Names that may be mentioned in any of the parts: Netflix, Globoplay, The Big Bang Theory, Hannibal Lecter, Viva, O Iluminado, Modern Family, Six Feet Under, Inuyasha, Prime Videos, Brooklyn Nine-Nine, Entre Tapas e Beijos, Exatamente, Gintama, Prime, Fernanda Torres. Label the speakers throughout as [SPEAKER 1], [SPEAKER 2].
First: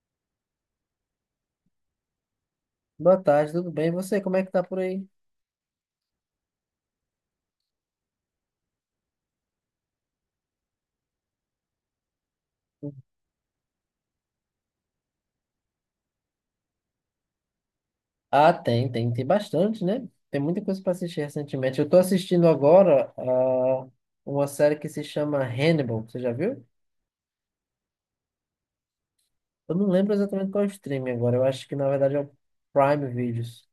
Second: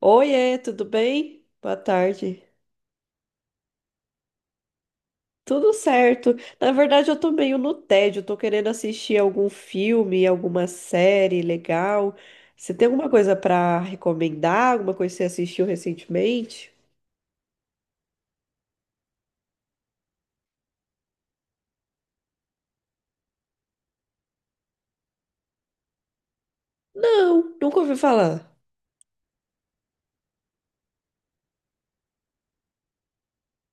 [SPEAKER 1] Oiê, tudo bem? Boa tarde.
[SPEAKER 2] Boa tarde, tudo bem? E você, como é que tá por aí?
[SPEAKER 1] Tudo certo. Na verdade, eu tô meio no tédio, tô querendo assistir algum filme, alguma série legal. Você tem alguma coisa pra recomendar? Alguma coisa que você assistiu recentemente?
[SPEAKER 2] Ah, tem bastante, né? Tem muita coisa para assistir recentemente. Eu tô assistindo agora uma série que se chama Hannibal, você já viu?
[SPEAKER 1] Não, nunca ouvi falar.
[SPEAKER 2] Eu não lembro exatamente qual é o streaming agora, eu acho que na verdade é o Prime Videos.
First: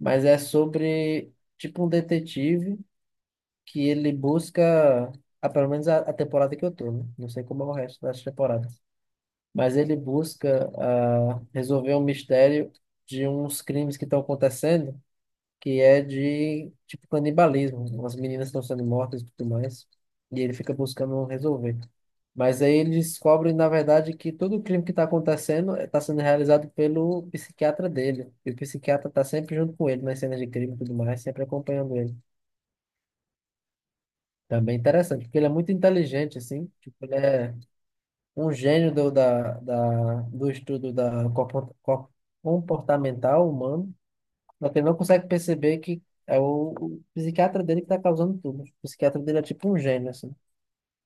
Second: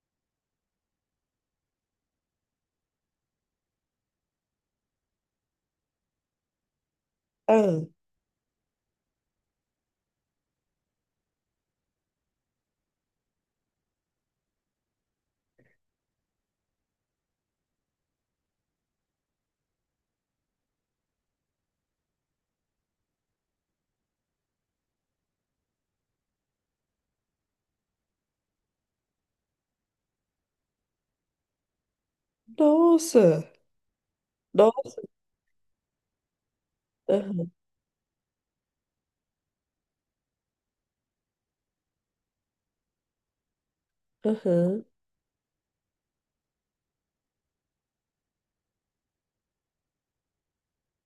[SPEAKER 2] Mas é sobre, tipo, um detetive que ele busca, pelo menos a temporada que eu tô, né? Não sei como é o
[SPEAKER 1] Ah,
[SPEAKER 2] resto das temporadas. Mas ele busca resolver um mistério de uns crimes que estão acontecendo, que é de tipo canibalismo, né? As meninas estão sendo mortas e tudo mais. E ele fica buscando resolver. Mas aí ele descobre, na verdade, que todo o crime que está acontecendo está sendo realizado pelo psiquiatra dele. E o psiquiatra está sempre junto com ele nas cenas de crime e tudo mais, sempre acompanhando ele.
[SPEAKER 1] nossa.
[SPEAKER 2] Também é
[SPEAKER 1] Nossa.
[SPEAKER 2] interessante, porque ele é muito inteligente, assim. Tipo, ele
[SPEAKER 1] Aham,
[SPEAKER 2] é um gênio do estudo da comportamental humano. Só que
[SPEAKER 1] aham.
[SPEAKER 2] ele não consegue perceber que é o psiquiatra dele que está causando tudo. O psiquiatra dele é tipo um gênio, assim.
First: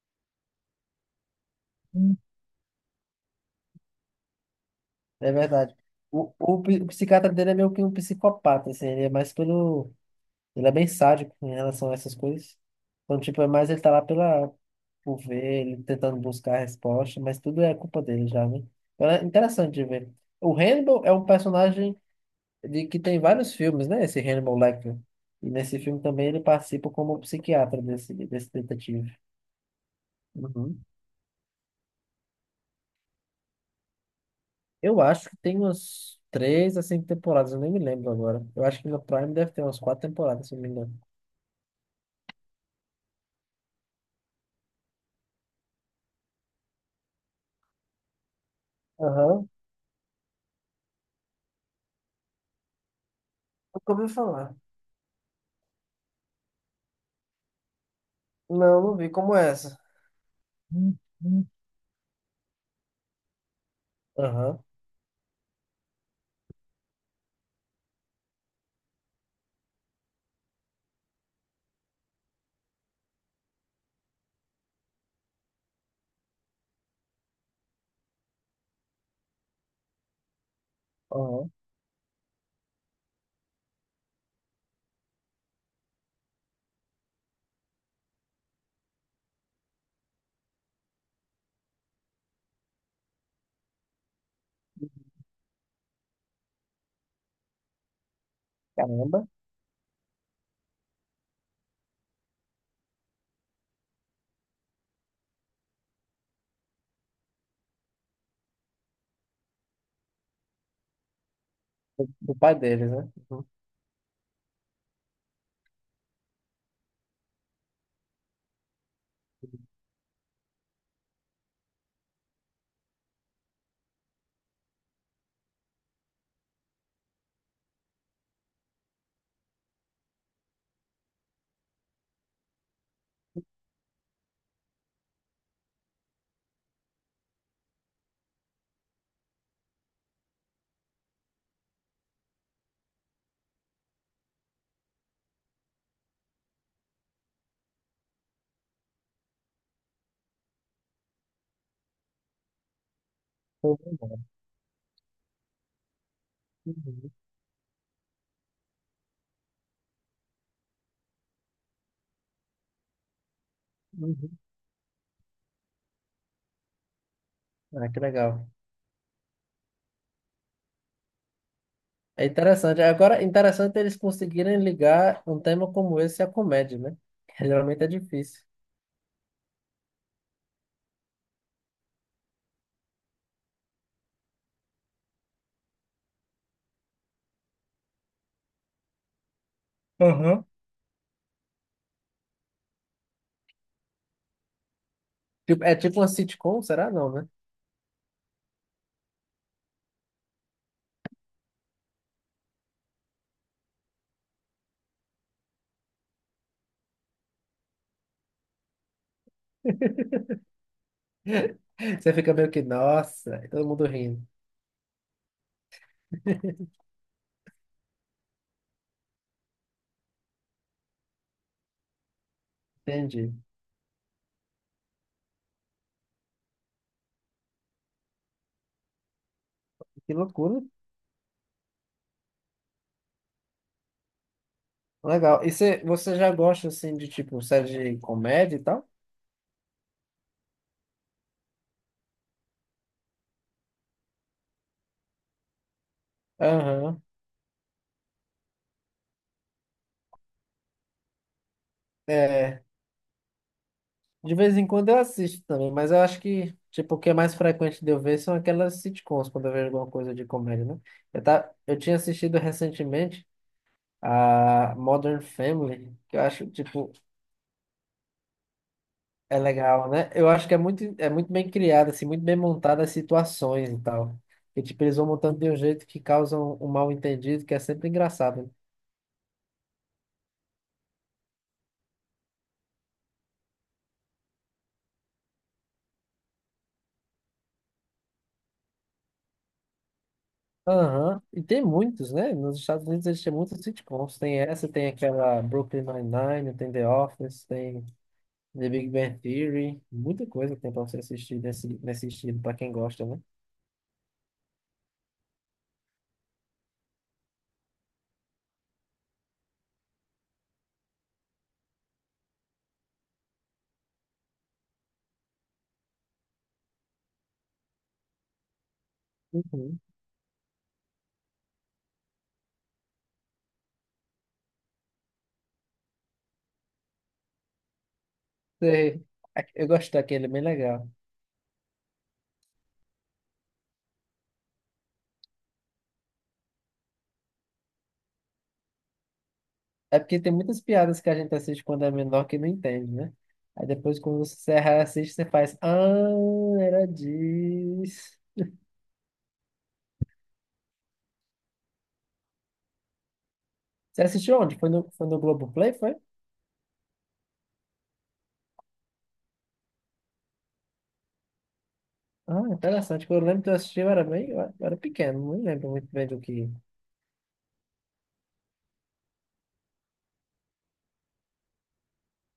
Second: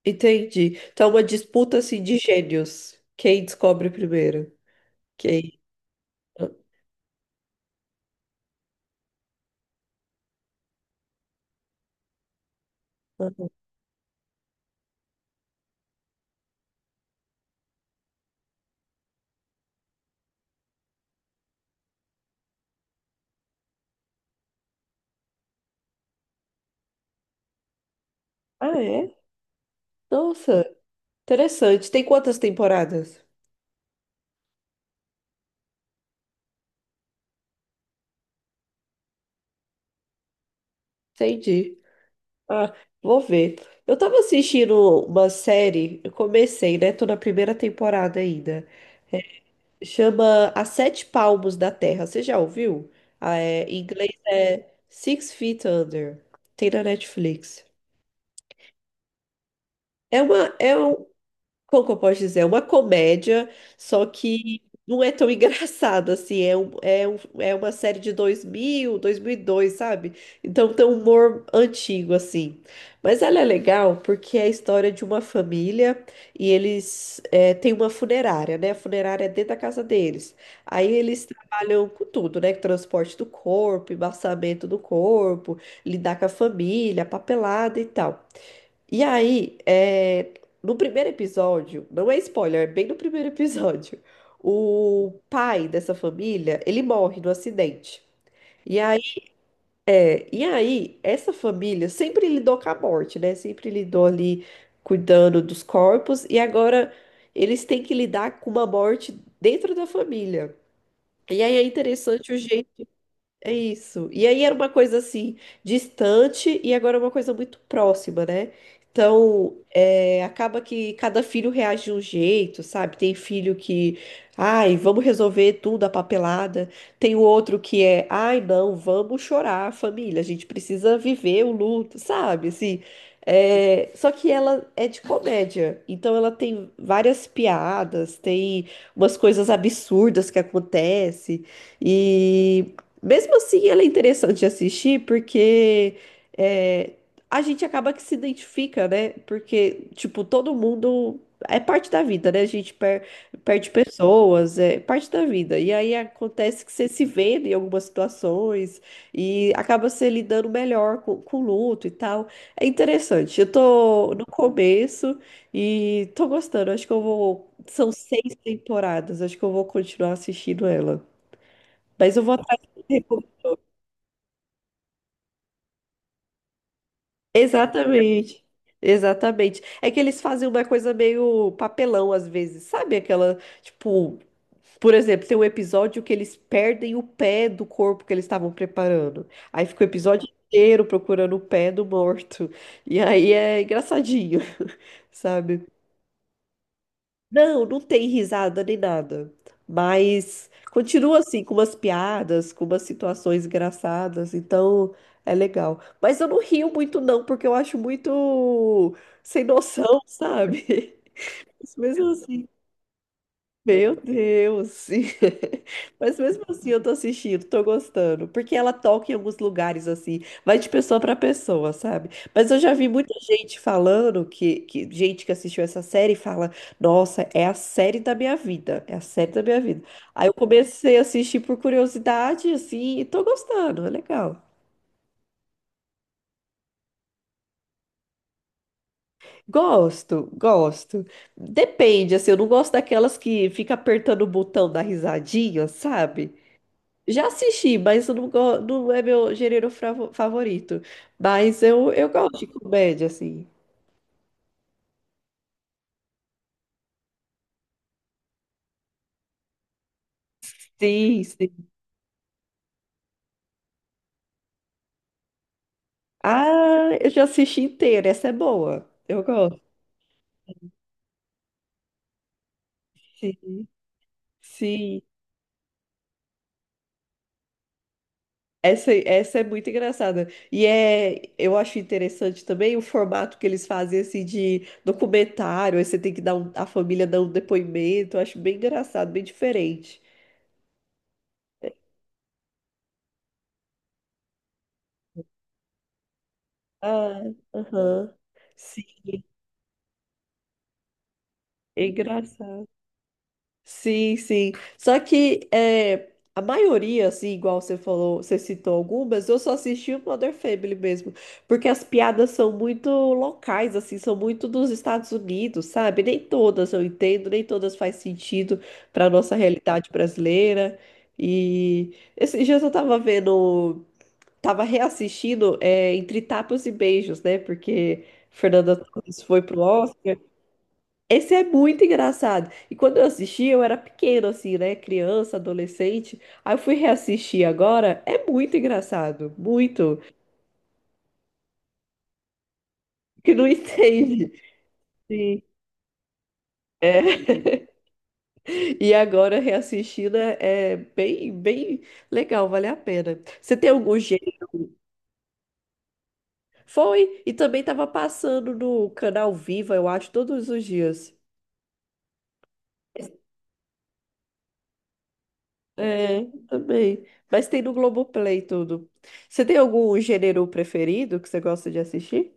[SPEAKER 1] Entendi. Então, é uma disputa assim de
[SPEAKER 2] Hum.
[SPEAKER 1] gênios. Quem descobre primeiro?
[SPEAKER 2] É
[SPEAKER 1] Quem?
[SPEAKER 2] verdade. O o psiquiatra dele é meio que um psicopata, assim. Ele é mais pelo... Ele é bem sádico em relação a essas coisas. Então, tipo, é mais ele tá lá pela, por ver, ele tentando buscar a resposta, mas tudo é culpa dele já, né? Então é interessante de ver. O Hannibal é um personagem de que tem vários filmes, né? Esse Hannibal Lecter. E nesse filme também ele participa como psiquiatra desse
[SPEAKER 1] Ah,
[SPEAKER 2] detetive.
[SPEAKER 1] é? Nossa,
[SPEAKER 2] Uhum.
[SPEAKER 1] interessante. Tem quantas temporadas?
[SPEAKER 2] Eu acho que tem umas três a cinco temporadas, eu nem me lembro agora. Eu acho que no Prime deve ter umas quatro temporadas, se não me engano.
[SPEAKER 1] Entendi. Ah, vou ver. Eu tava assistindo uma série, eu comecei, né? Tô na primeira temporada ainda.
[SPEAKER 2] Aham.
[SPEAKER 1] Chama As Sete Palmos da Terra. Você já ouviu? Ah, é, em
[SPEAKER 2] Nunca
[SPEAKER 1] inglês
[SPEAKER 2] ouvi falar.
[SPEAKER 1] é Six Feet Under. Tem na Netflix.
[SPEAKER 2] Não, não vi como é essa.
[SPEAKER 1] É uma, é um-
[SPEAKER 2] Uhum.
[SPEAKER 1] Como que eu posso dizer? É uma comédia, só
[SPEAKER 2] Aham,
[SPEAKER 1] que não é tão engraçado assim. É uma série de 2000, 2002, sabe? Então tem um humor antigo, assim. Mas ela é legal porque é a história de uma família e têm uma funerária, né? A funerária é dentro da casa deles. Aí eles
[SPEAKER 2] aham.
[SPEAKER 1] trabalham com tudo, né? Transporte do corpo, embaçamento do corpo, lidar com a família, papelada e tal. E aí, é, no primeiro episódio, não é spoiler, é bem no primeiro episódio, o pai dessa família, ele morre no acidente. E aí,
[SPEAKER 2] Caramba,
[SPEAKER 1] e aí, essa família sempre lidou com a morte, né? Sempre lidou ali cuidando dos corpos, e agora eles têm que lidar com uma morte dentro da família. E aí é
[SPEAKER 2] do,
[SPEAKER 1] interessante
[SPEAKER 2] do
[SPEAKER 1] o
[SPEAKER 2] pai
[SPEAKER 1] jeito
[SPEAKER 2] deles, né? Uhum.
[SPEAKER 1] é isso. E aí era uma coisa assim, distante e agora é uma coisa muito próxima, né? Então, acaba que cada filho reage de um jeito, sabe? Tem filho que, ai, vamos resolver tudo a papelada. Tem o outro que é, ai, não, vamos chorar, família, a gente precisa viver o luto, sabe? Só que ela é de comédia, então ela tem várias piadas, tem umas coisas absurdas que acontecem. E mesmo assim, ela é interessante de assistir porque é, a gente acaba que se identifica, né? Porque, tipo, todo mundo é parte da vida, né? A gente perde
[SPEAKER 2] Tô lembrando.
[SPEAKER 1] pessoas, é parte da vida. E aí acontece que você se
[SPEAKER 2] Uhum,
[SPEAKER 1] vê em algumas situações e acaba se lidando melhor com o luto e tal. É interessante. Eu tô no
[SPEAKER 2] uhum.
[SPEAKER 1] começo e tô gostando. Acho que eu vou.
[SPEAKER 2] Ah,
[SPEAKER 1] São
[SPEAKER 2] que
[SPEAKER 1] seis
[SPEAKER 2] legal.
[SPEAKER 1] temporadas, acho que eu vou continuar assistindo ela. Mas eu
[SPEAKER 2] É
[SPEAKER 1] vou atrás
[SPEAKER 2] interessante.
[SPEAKER 1] de
[SPEAKER 2] Agora, interessante eles conseguirem ligar um tema como esse à comédia, né? Geralmente é difícil.
[SPEAKER 1] Exatamente. Exatamente. É que eles fazem uma coisa meio papelão às vezes, sabe? Aquela, tipo, por exemplo, tem um episódio que eles perdem o pé do corpo que eles estavam preparando. Aí fica o episódio
[SPEAKER 2] Aham.
[SPEAKER 1] inteiro procurando o pé do morto. E aí é engraçadinho,
[SPEAKER 2] Tipo,
[SPEAKER 1] sabe?
[SPEAKER 2] é tipo uma sitcom, será? Não, né?
[SPEAKER 1] Não, não tem risada nem nada. Mas continua assim, com umas piadas, com umas situações engraçadas. Então é legal. Mas eu não rio muito, não, porque eu acho muito sem noção, sabe? Mas mesmo
[SPEAKER 2] Você fica
[SPEAKER 1] assim.
[SPEAKER 2] meio que, nossa, e todo mundo
[SPEAKER 1] Meu
[SPEAKER 2] rindo.
[SPEAKER 1] Deus! Mas mesmo assim eu tô assistindo, tô gostando. Porque ela toca em alguns lugares assim, vai de pessoa pra pessoa, sabe? Mas eu já vi muita
[SPEAKER 2] Entendi.
[SPEAKER 1] gente falando que gente que assistiu essa série fala: Nossa, é a série da minha vida, é a série da minha vida.
[SPEAKER 2] Que
[SPEAKER 1] Aí eu
[SPEAKER 2] loucura.
[SPEAKER 1] comecei a assistir por curiosidade, assim, e tô gostando, é legal.
[SPEAKER 2] Legal. E você, você já gosta, assim, de, tipo, série de comédia e tal?
[SPEAKER 1] Gosto, gosto. Depende, assim, eu não gosto daquelas que fica apertando o botão da risadinha, sabe?
[SPEAKER 2] Aham.
[SPEAKER 1] Já assisti, mas eu não, go- não é meu gênero favorito. Mas eu gosto de
[SPEAKER 2] É.
[SPEAKER 1] comédia, assim.
[SPEAKER 2] De vez em quando eu assisto também, mas eu acho que, tipo, o que é mais frequente de eu ver são aquelas sitcoms, quando eu vejo alguma coisa de comédia, né? Eu,
[SPEAKER 1] Sim,
[SPEAKER 2] tá,
[SPEAKER 1] sim.
[SPEAKER 2] eu tinha assistido recentemente a Modern Family, que eu acho,
[SPEAKER 1] Ah,
[SPEAKER 2] tipo,
[SPEAKER 1] eu já assisti inteira. Essa é boa. Eu
[SPEAKER 2] é
[SPEAKER 1] gosto.
[SPEAKER 2] legal, né? Eu acho que é muito bem criada, assim, muito bem montada as
[SPEAKER 1] Sim,
[SPEAKER 2] situações e tal. E tipo, eles
[SPEAKER 1] sim.
[SPEAKER 2] vão montando de um jeito que causam um mal-entendido, que é sempre engraçado, né?
[SPEAKER 1] Essa é muito engraçada. Eu acho interessante também o formato que eles fazem, assim, de documentário. Aí você tem que dar um, a família dá um depoimento. Eu acho bem engraçado, bem diferente.
[SPEAKER 2] Aham. E tem muitos, né? Nos Estados Unidos existem muitos sitcoms. Tem essa, tem aquela Brooklyn Nine-Nine, tem The
[SPEAKER 1] Ah,
[SPEAKER 2] Office, tem
[SPEAKER 1] aham.
[SPEAKER 2] The
[SPEAKER 1] Sim,
[SPEAKER 2] Big Bang Theory. Muita coisa tem pra você assistir nesse,
[SPEAKER 1] é
[SPEAKER 2] nesse estilo, pra
[SPEAKER 1] engraçado.
[SPEAKER 2] quem gosta, né?
[SPEAKER 1] Sim, sim. Só que é, a maioria, assim, igual você falou, você citou algumas, eu só assisti o Modern Family mesmo, porque as piadas são muito locais, assim, são muito dos Estados Unidos, sabe? Nem todas eu entendo, nem todas faz sentido para nossa
[SPEAKER 2] Uhum.
[SPEAKER 1] realidade brasileira. E esses dias eu tava vendo, tava reassistindo Entre Tapas e Beijos, né? Porque Fernanda
[SPEAKER 2] Sei.
[SPEAKER 1] Torres foi
[SPEAKER 2] A-
[SPEAKER 1] pro
[SPEAKER 2] Eu gosto
[SPEAKER 1] Oscar.
[SPEAKER 2] daquele, é bem legal.
[SPEAKER 1] Esse é muito engraçado. E quando eu assisti, eu era pequena, assim, né? Criança, adolescente. Aí eu fui reassistir agora. É muito engraçado. Muito.
[SPEAKER 2] É porque tem muitas piadas que a gente assiste quando é menor que não entende, né?
[SPEAKER 1] Que não
[SPEAKER 2] Aí depois, quando
[SPEAKER 1] entende.
[SPEAKER 2] você se assiste, você
[SPEAKER 1] Sim.
[SPEAKER 2] faz. Ah, era
[SPEAKER 1] É.
[SPEAKER 2] disso.
[SPEAKER 1] E agora reassistindo é bem, bem legal, vale a pena. Você tem algum
[SPEAKER 2] Você assistiu
[SPEAKER 1] jeito?
[SPEAKER 2] onde? Foi no Globoplay, foi?
[SPEAKER 1] Foi. E também tava passando no canal Viva, eu acho, todos os dias.
[SPEAKER 2] Ah, interessante. Eu lembro que eu assisti, eu era bem, eu era pequeno, não lembro muito bem do
[SPEAKER 1] É,
[SPEAKER 2] que.
[SPEAKER 1] também. Mas tem no Globoplay tudo. Você tem algum gênero preferido que você gosta de assistir?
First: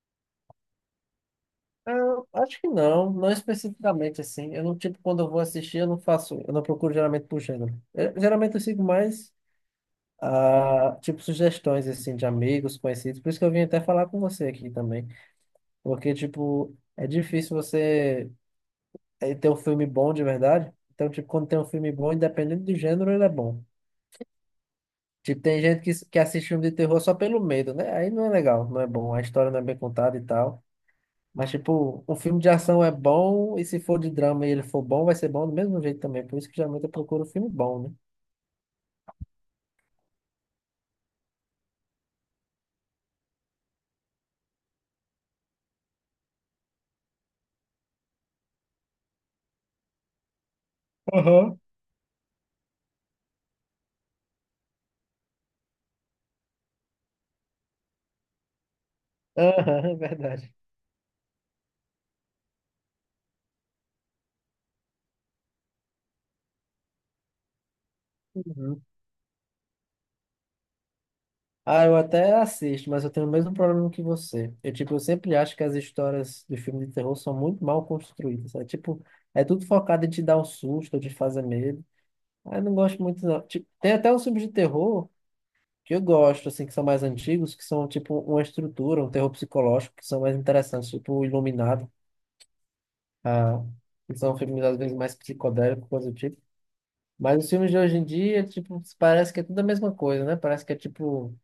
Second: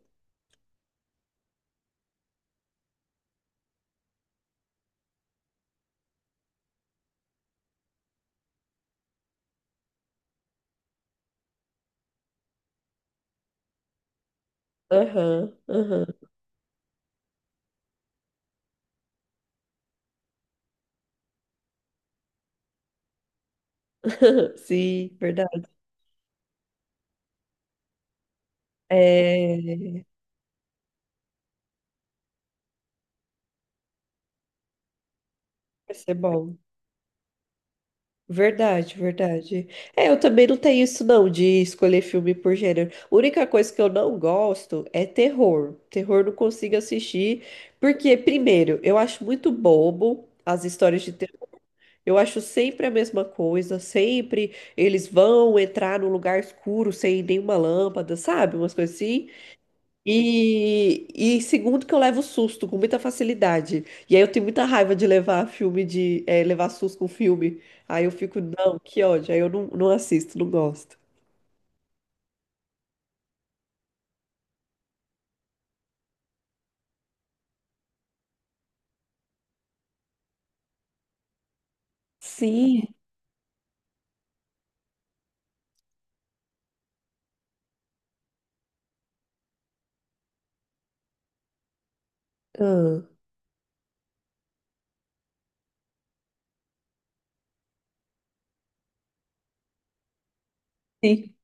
[SPEAKER 2] Ah, acho que não, não especificamente assim. Eu não, tipo, quando eu vou assistir, eu não faço, eu não procuro geralmente por gênero. Eu- geralmente eu sigo mais. Ah, tipo, sugestões, assim, de amigos, conhecidos. Por isso que eu vim até falar com você aqui também.
[SPEAKER 1] Aham, aham.
[SPEAKER 2] Porque, tipo, é difícil você ter um filme bom de verdade. Então, tipo, quando tem um filme bom, independente do gênero, ele é bom.
[SPEAKER 1] Sim,
[SPEAKER 2] Tipo, tem
[SPEAKER 1] verdade.
[SPEAKER 2] gente que assiste filme de terror só pelo medo, né? Aí não é legal, não é bom. A história não é bem
[SPEAKER 1] É,
[SPEAKER 2] contada e tal. Mas, tipo, um filme de ação é bom, e se for de drama e ele for bom, vai ser bom do mesmo
[SPEAKER 1] vai
[SPEAKER 2] jeito
[SPEAKER 1] ser
[SPEAKER 2] também. Por isso que
[SPEAKER 1] bom.
[SPEAKER 2] geralmente eu procuro filme bom, né?
[SPEAKER 1] Verdade, verdade. É, eu também não tenho isso não, de escolher filme por gênero. A única coisa que eu não gosto é terror. Terror eu não consigo assistir, porque, primeiro, eu acho muito bobo as histórias de terror.
[SPEAKER 2] Aham.
[SPEAKER 1] Eu acho sempre a mesma coisa, sempre eles vão entrar num lugar escuro sem nenhuma lâmpada, sabe? Umas coisas assim.
[SPEAKER 2] Aham, é verdade.
[SPEAKER 1] E, e segundo que eu levo susto com muita facilidade. E aí eu tenho muita raiva de levar filme de levar susto com filme. Aí eu fico, não, que ódio. Aí eu não, não assisto, não gosto.
[SPEAKER 2] Ah, eu até assisto, mas eu tenho o mesmo problema que você. Eu, tipo, eu sempre acho que as histórias do filme de terror são muito mal construídas. É tipo, é tudo focado em te dar um susto, ou te fazer medo. Ah, eu não
[SPEAKER 1] Sim.
[SPEAKER 2] gosto muito, não. Tipo, tem até uns filmes de terror que eu gosto, assim, que são mais antigos, que são, tipo, uma estrutura, um terror psicológico, que são mais interessantes, tipo, o Iluminado.
[SPEAKER 1] Ah,
[SPEAKER 2] Ah, que são filmes, às vezes, mais psicodélicos, coisa do tipo. Mas os filmes de hoje em dia, tipo, parece que é tudo a mesma coisa, né? Parece que é,
[SPEAKER 1] sim.
[SPEAKER 2] tipo...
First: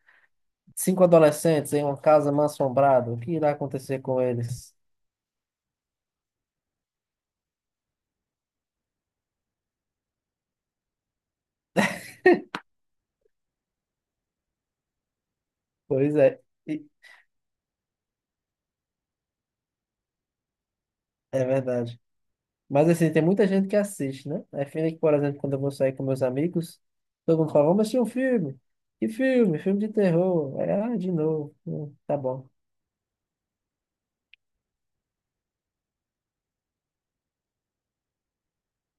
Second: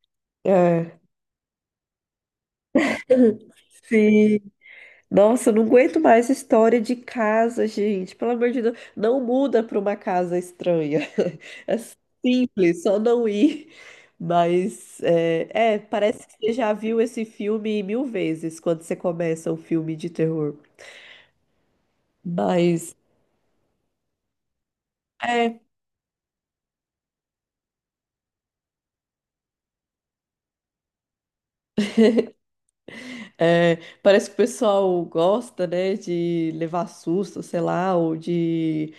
[SPEAKER 1] É.
[SPEAKER 2] Cinco adolescentes em uma casa mal-assombrada. O que irá acontecer com
[SPEAKER 1] Sim.
[SPEAKER 2] eles?
[SPEAKER 1] Nossa, eu não aguento mais história de casa, gente. Pelo amor de Deus, não muda para uma casa estranha. É simples, só não ir. Mas
[SPEAKER 2] Pois
[SPEAKER 1] parece que
[SPEAKER 2] é,
[SPEAKER 1] você já
[SPEAKER 2] e-
[SPEAKER 1] viu esse filme mil vezes quando você começa um filme de terror.
[SPEAKER 2] é verdade. Mas
[SPEAKER 1] Mas
[SPEAKER 2] assim, tem muita gente que assiste, né? É filme que, por exemplo, quando eu
[SPEAKER 1] é,
[SPEAKER 2] vou sair com meus amigos, todo mundo fala, vamos assistir um filme. Que filme? Filme de terror. Aí, ah, de novo. Tá bom.
[SPEAKER 1] é, parece que o pessoal gosta, né, de levar susto, sei lá, ou de,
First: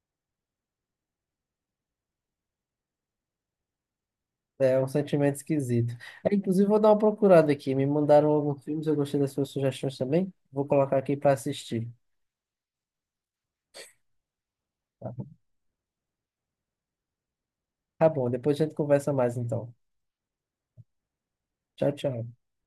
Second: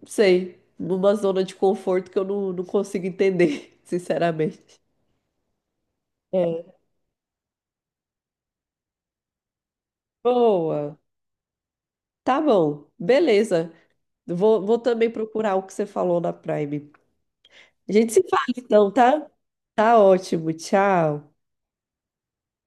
[SPEAKER 1] não sei, numa zona de conforto que eu não, não consigo entender,
[SPEAKER 2] É
[SPEAKER 1] sinceramente.
[SPEAKER 2] um sentimento esquisito. É, inclusive, vou
[SPEAKER 1] É,
[SPEAKER 2] dar uma procurada aqui. Me mandaram alguns filmes, eu gostei das suas sugestões também. Vou
[SPEAKER 1] boa.
[SPEAKER 2] colocar aqui para assistir.
[SPEAKER 1] Tá bom, beleza. Vou também procurar o que você falou na Prime. A
[SPEAKER 2] Tá
[SPEAKER 1] gente se
[SPEAKER 2] bom,
[SPEAKER 1] fala
[SPEAKER 2] depois a gente
[SPEAKER 1] então,
[SPEAKER 2] conversa
[SPEAKER 1] tá?
[SPEAKER 2] mais então.
[SPEAKER 1] Tá ótimo, tchau.
[SPEAKER 2] Tchau, tchau.